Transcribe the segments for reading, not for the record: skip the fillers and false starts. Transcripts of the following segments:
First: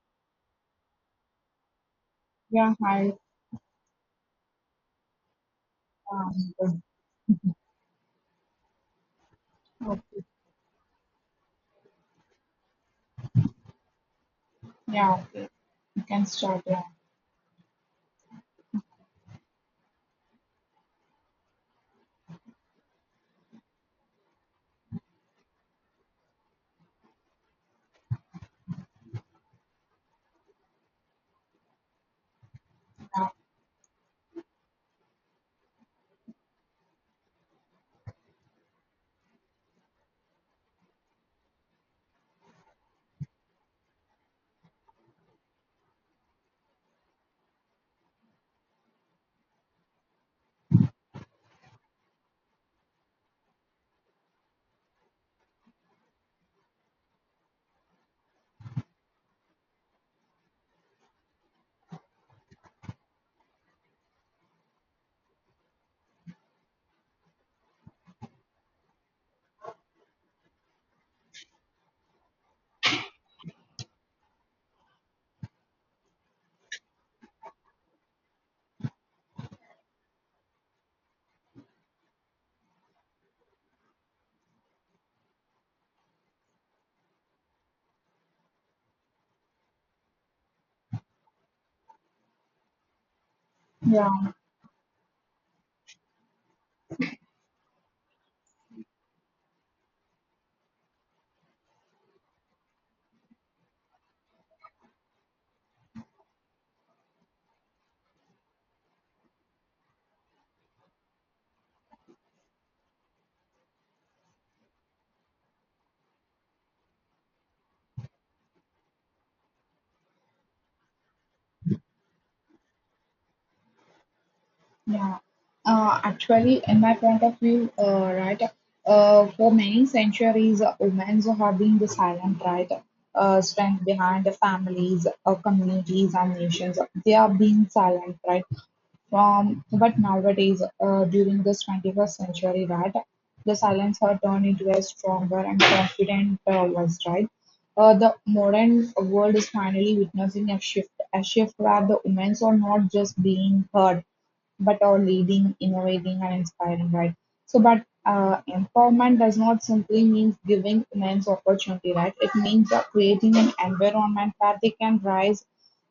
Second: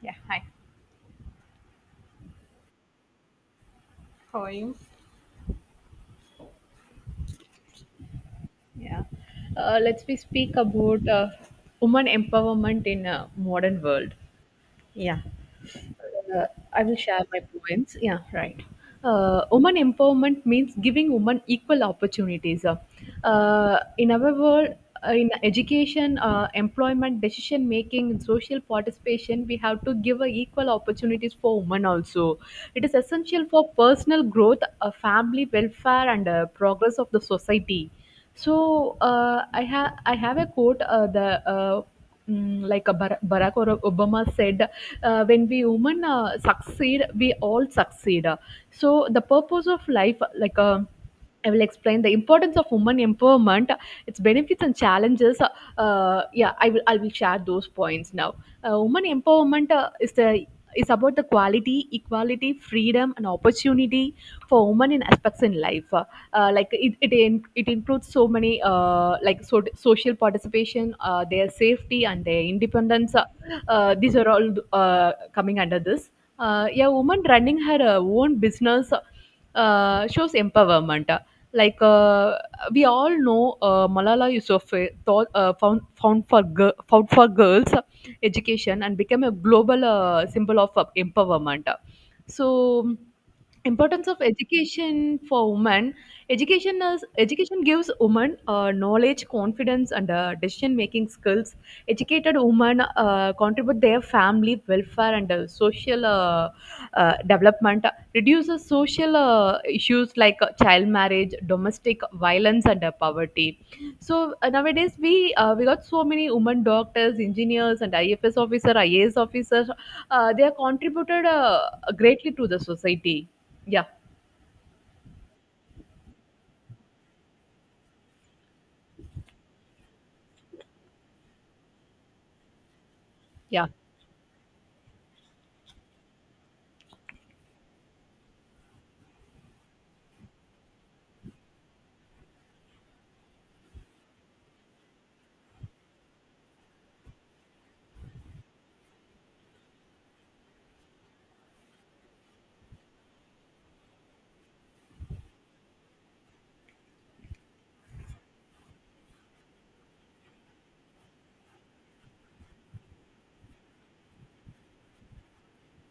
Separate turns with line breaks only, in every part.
Yeah, hi.
Yeah, hi.
How are you?
Good.
Yeah. Let's we
Okay.
speak about woman empowerment in a modern world.
Yeah,
Yeah.
okay. You can
Uh,
start. Yeah,
I will share my points. Yeah. Right. Woman empowerment means giving women equal opportunities. In our world, in education, employment, decision making, and social participation, we have to give equal opportunities for women also. It is essential for personal growth, family welfare, and progress of the society. So I have a quote, like a Barack or Obama said, when we human succeed, we all succeed. So the purpose of life, I will explain the importance of women empowerment, its benefits and challenges. Yeah, I will share those points now. Women empowerment is about the quality, equality, freedom, and opportunity for women in aspects in life, like it improves so many, social participation, their safety and their independence. These are all coming under this. Yeah, woman running her own business shows empowerment. Like uh, we all know, Malala Yousafzai thought, found for found for girls education and became a global symbol of empowerment. So, importance
yeah,
of education for women. Education is, education gives women knowledge, confidence, and decision making skills. Educated women contribute their family welfare and social development. Reduces social issues like child marriage, domestic violence, and poverty. So nowadays we, we got so many women doctors, engineers, and IFS officer, IAS officers. They are contributed greatly to the society. Yeah.
yeah. Actually, in my point of view, right, for many centuries, women have been the silent, right,
Yeah.
strength behind the families, communities, and nations. They are being silent, right, from but nowadays, during this 21st century, that the silence are turned into a stronger and confident voice, right? The modern world is finally witnessing a shift where the women are not just being heard, but are leading, innovating, and inspiring, right? So, but empowerment does not simply mean giving men's opportunity, right? It means creating an environment where they can rise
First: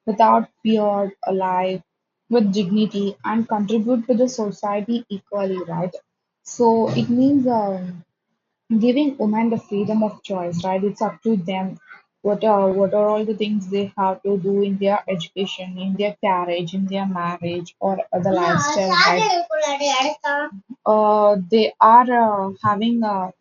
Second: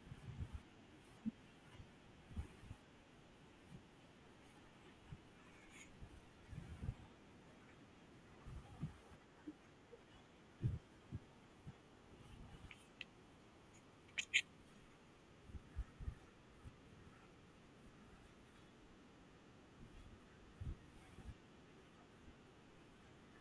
without fear, alive, with dignity, and contribute to the society equally, right? So, it means giving women the freedom of choice, right? It's up to them. What are all the things they have to do in their education, in their carriage, in their marriage, or the lifestyle, right? They are having a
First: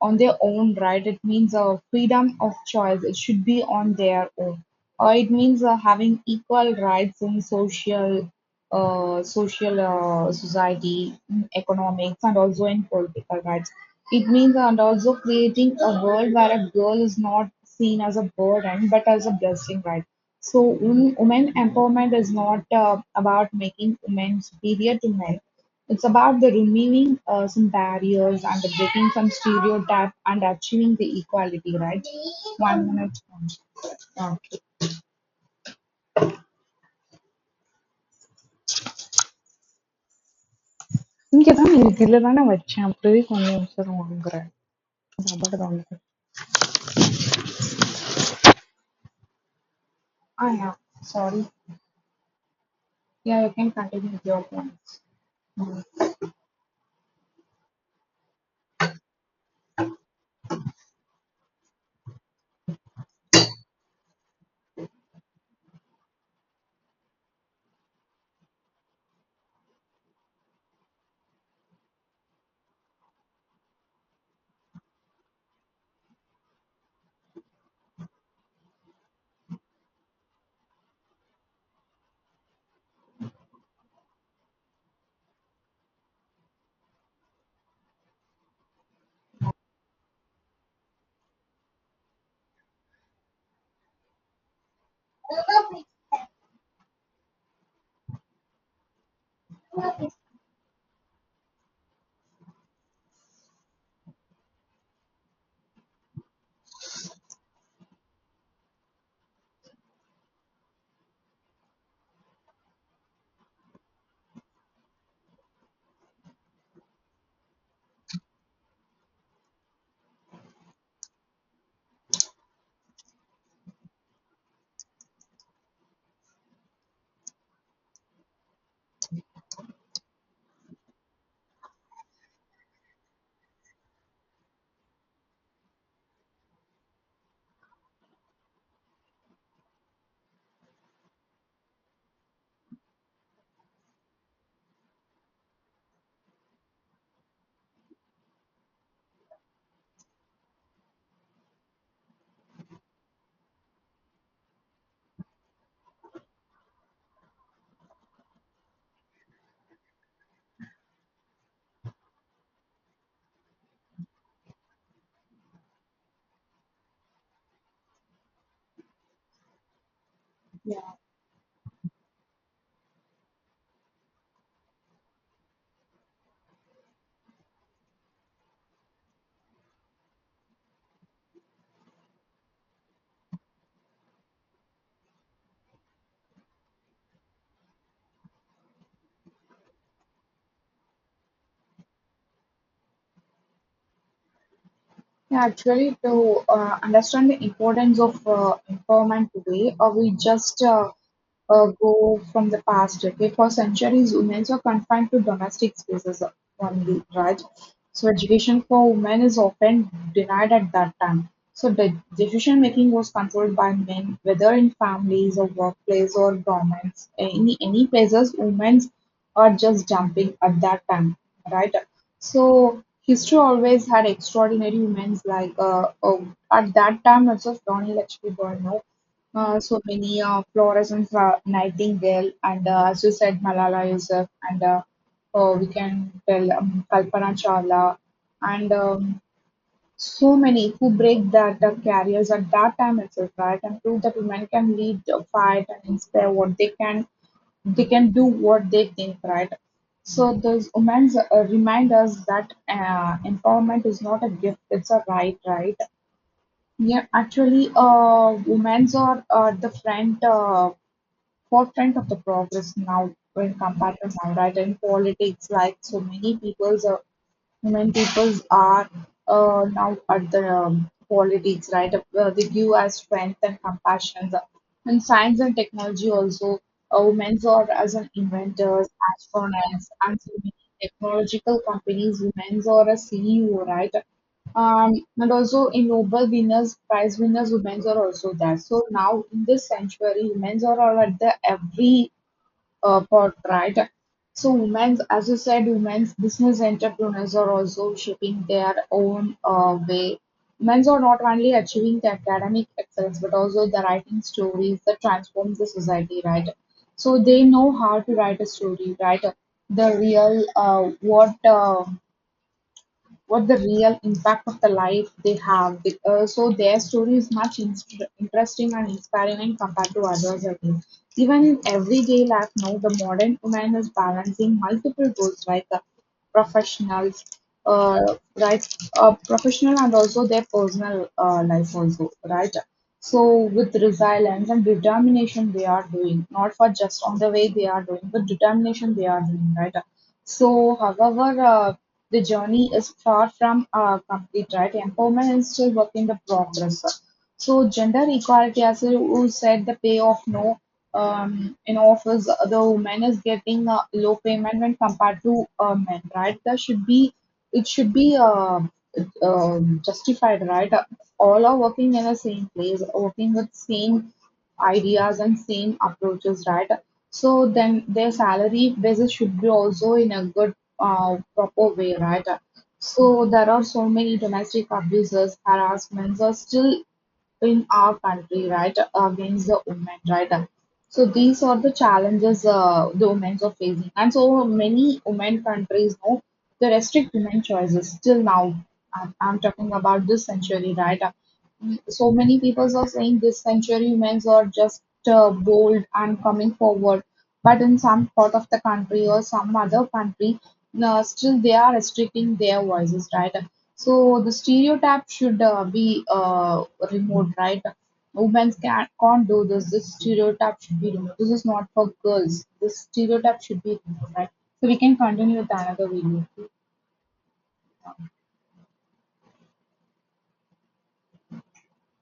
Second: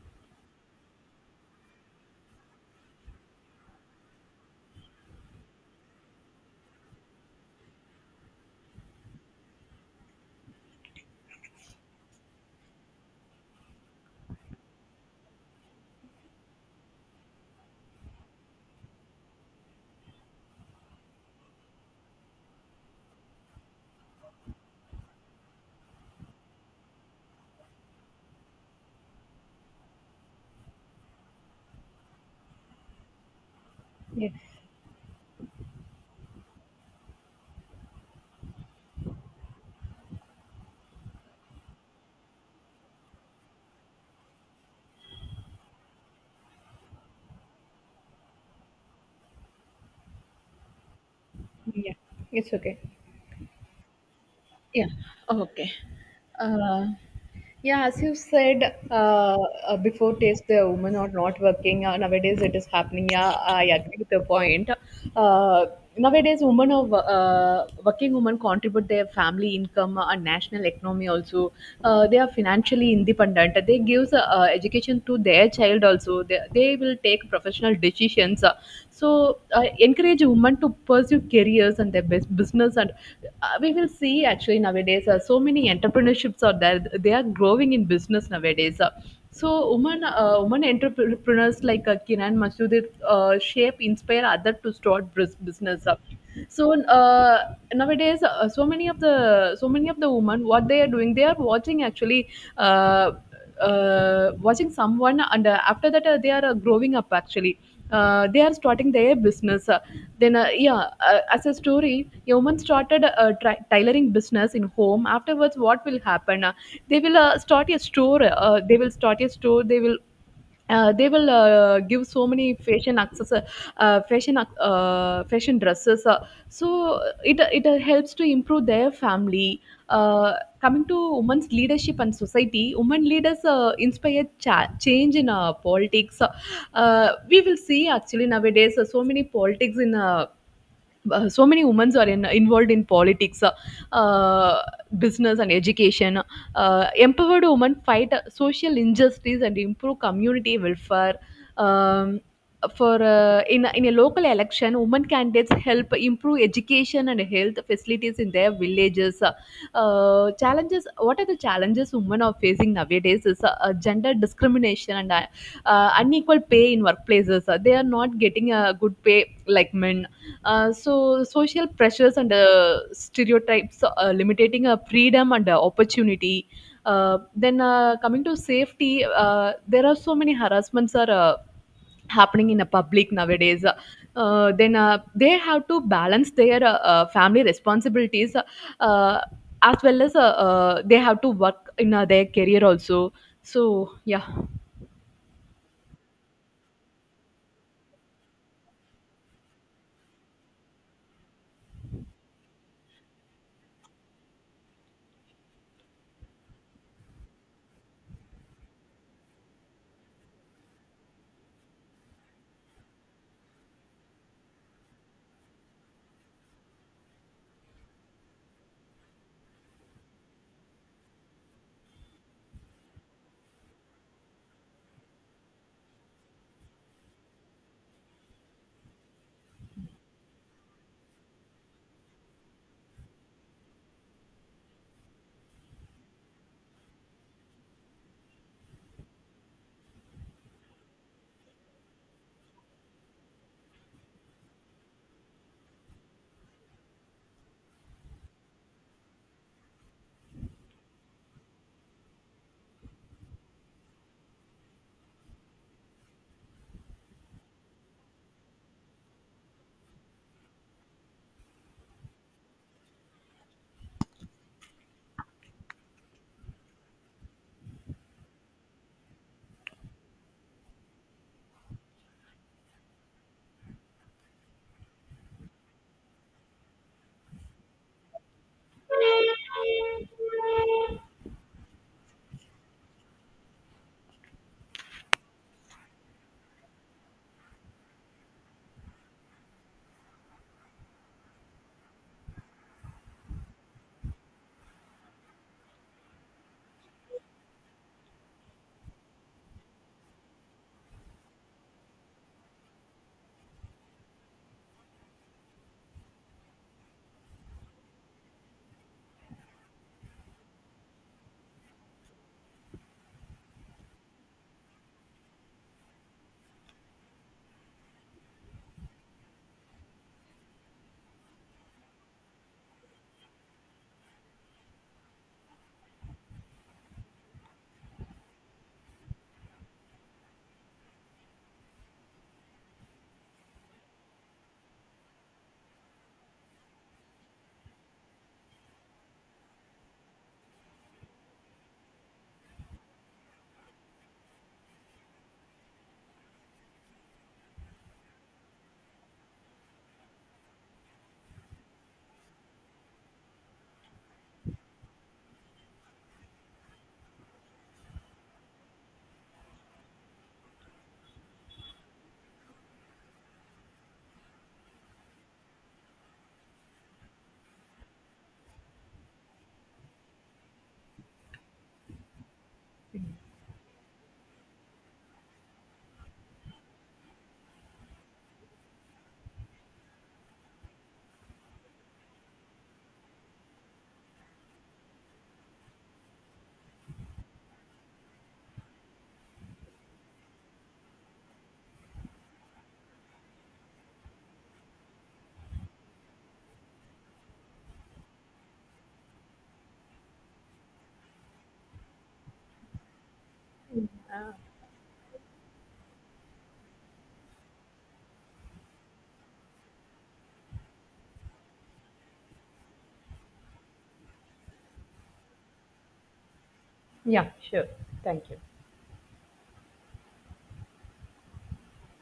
on their own right, it means a freedom of choice. It should be on their own. It means having equal rights in social, society, in economics, and also in political rights. It means and also creating a world where a girl is not seen as a burden but as a blessing, right? So, women empowerment is not about making women superior to men. It's about the removing some barriers and the breaking some stereotype and achieving the equality, right? One minute.
Yeah.
Okay. இங்கதான் இதுல தானே வச்சேன் அப்பவே கொஞ்சம் நிமிஷம் வாங்குறேன் அது அபகடம் இல்லை. Ah, yeah. Sorry.
Yeah. It's okay.
Yeah, you can continue with your
Yeah.
points.
Okay. Uh, Yeah, as you said, before, taste the women are not working. Nowadays, it is happening. Yeah, I agree with the point. Uh, Nowadays, women are working. Women contribute their family income and national economy also. They are financially independent. They gives education to their child also. They will take professional decisions. So I encourage women to pursue careers and their business. And we will see, actually, nowadays so many entrepreneurships are there, they are growing in business nowadays. So women, women entrepreneurs like Kiran Masudit shape, inspire others to start business up. So uh, nowadays so many of the, so many of
Mm.
the women, what they are doing, they are watching actually, uh, watching someone, and after that they are growing up actually. They are starting their business. Then Yeah, as a story, a woman started tailoring business in home. Afterwards, what will happen? They will start a store. They will start a store, they will, give so many fashion access, fashion dresses. So it helps to improve their family. uh, Coming to women's leadership and society, women leaders inspire change in politics. We will see, actually, nowadays so many politics in, so many women are involved in politics, uh, business, and education. Empowered women fight social injustice and improve community welfare. Um, for, in a local election, women candidates help improve education and health facilities in their villages. Challenges. What are the challenges women are facing nowadays? Is gender discrimination and unequal pay in workplaces. They are not getting a good pay like men. So social pressures and stereotypes limiting freedom and opportunity. Then Coming to safety, there are so many harassments are happening in the public nowadays. Then They have to balance their family responsibilities uh, as well as, they have to work in their career also. So yeah.
Yeah, actually, to understand the importance of empowerment today, we just go from the past. Okay, for centuries, women were confined to domestic spaces only, right? So, education for women is often denied at that time. So, the decision making was controlled by men, whether in families or workplace or governments. Any places, women are just jumping at that time, right? So history always had extraordinary women like at that time also Rani Lakshmi Bai, no? So many Florence Nightingale and as you said Malala Yousaf and we can tell Kalpana Chawla and so many who break that careers at that time itself right and prove that women can lead, fight and inspire what they can do what they think, right? So those women's remind us that empowerment is not a gift; it's a right, right? Yeah, actually, women's are the front, forefront of the progress now when compared to now, right? In politics, like so many people's when people are now at the politics, right? They give us strength and compassion. In science and technology, also, women are as an inventors, astronauts, and so many technological companies. Women are a CEO, right? And also in Nobel winners, prize winners, women are also there. So now in this century, women are all at the every part, right? So, women's, as you said, women's business entrepreneurs are also shaping their own way. Men's are not only achieving the academic excellence, but also the writing stories that transform the society, right? So, they know how to write a story, right? The real what the real impact of the life they have. So their story is much interesting and inspiring and compared to others. I think. Even in everyday life now, the modern woman is balancing multiple roles like professionals, uh, right, professional and also their personal life also, right? So with resilience and determination, they are doing not for just on the way they are doing, but determination they are doing, right? So, however, the journey is far from complete, right? Empowerment is still work in the progress. So gender equality, as you said, the pay of no in office, the woman is getting a low payment when compared to men, right? There should be it should be justified, right? All are working in the same place, working with same ideas and same approaches, right? So then their salary basis should be also in a good, proper way, right? So there are so many domestic abuses, harassments are still in our country, right, against the women, right? So these are the challenges the women are facing, and so many women countries know they restrict women choices till now. I'm talking about this century, right? So many people are saying this century women are just bold and coming forward, but in some part of the country or some other country, no, still they are restricting their voices, right? So the stereotype should be removed, right? Women can't do this. This stereotype should be removed. This is not for girls. This stereotype should be removed, right? So we can continue with another video.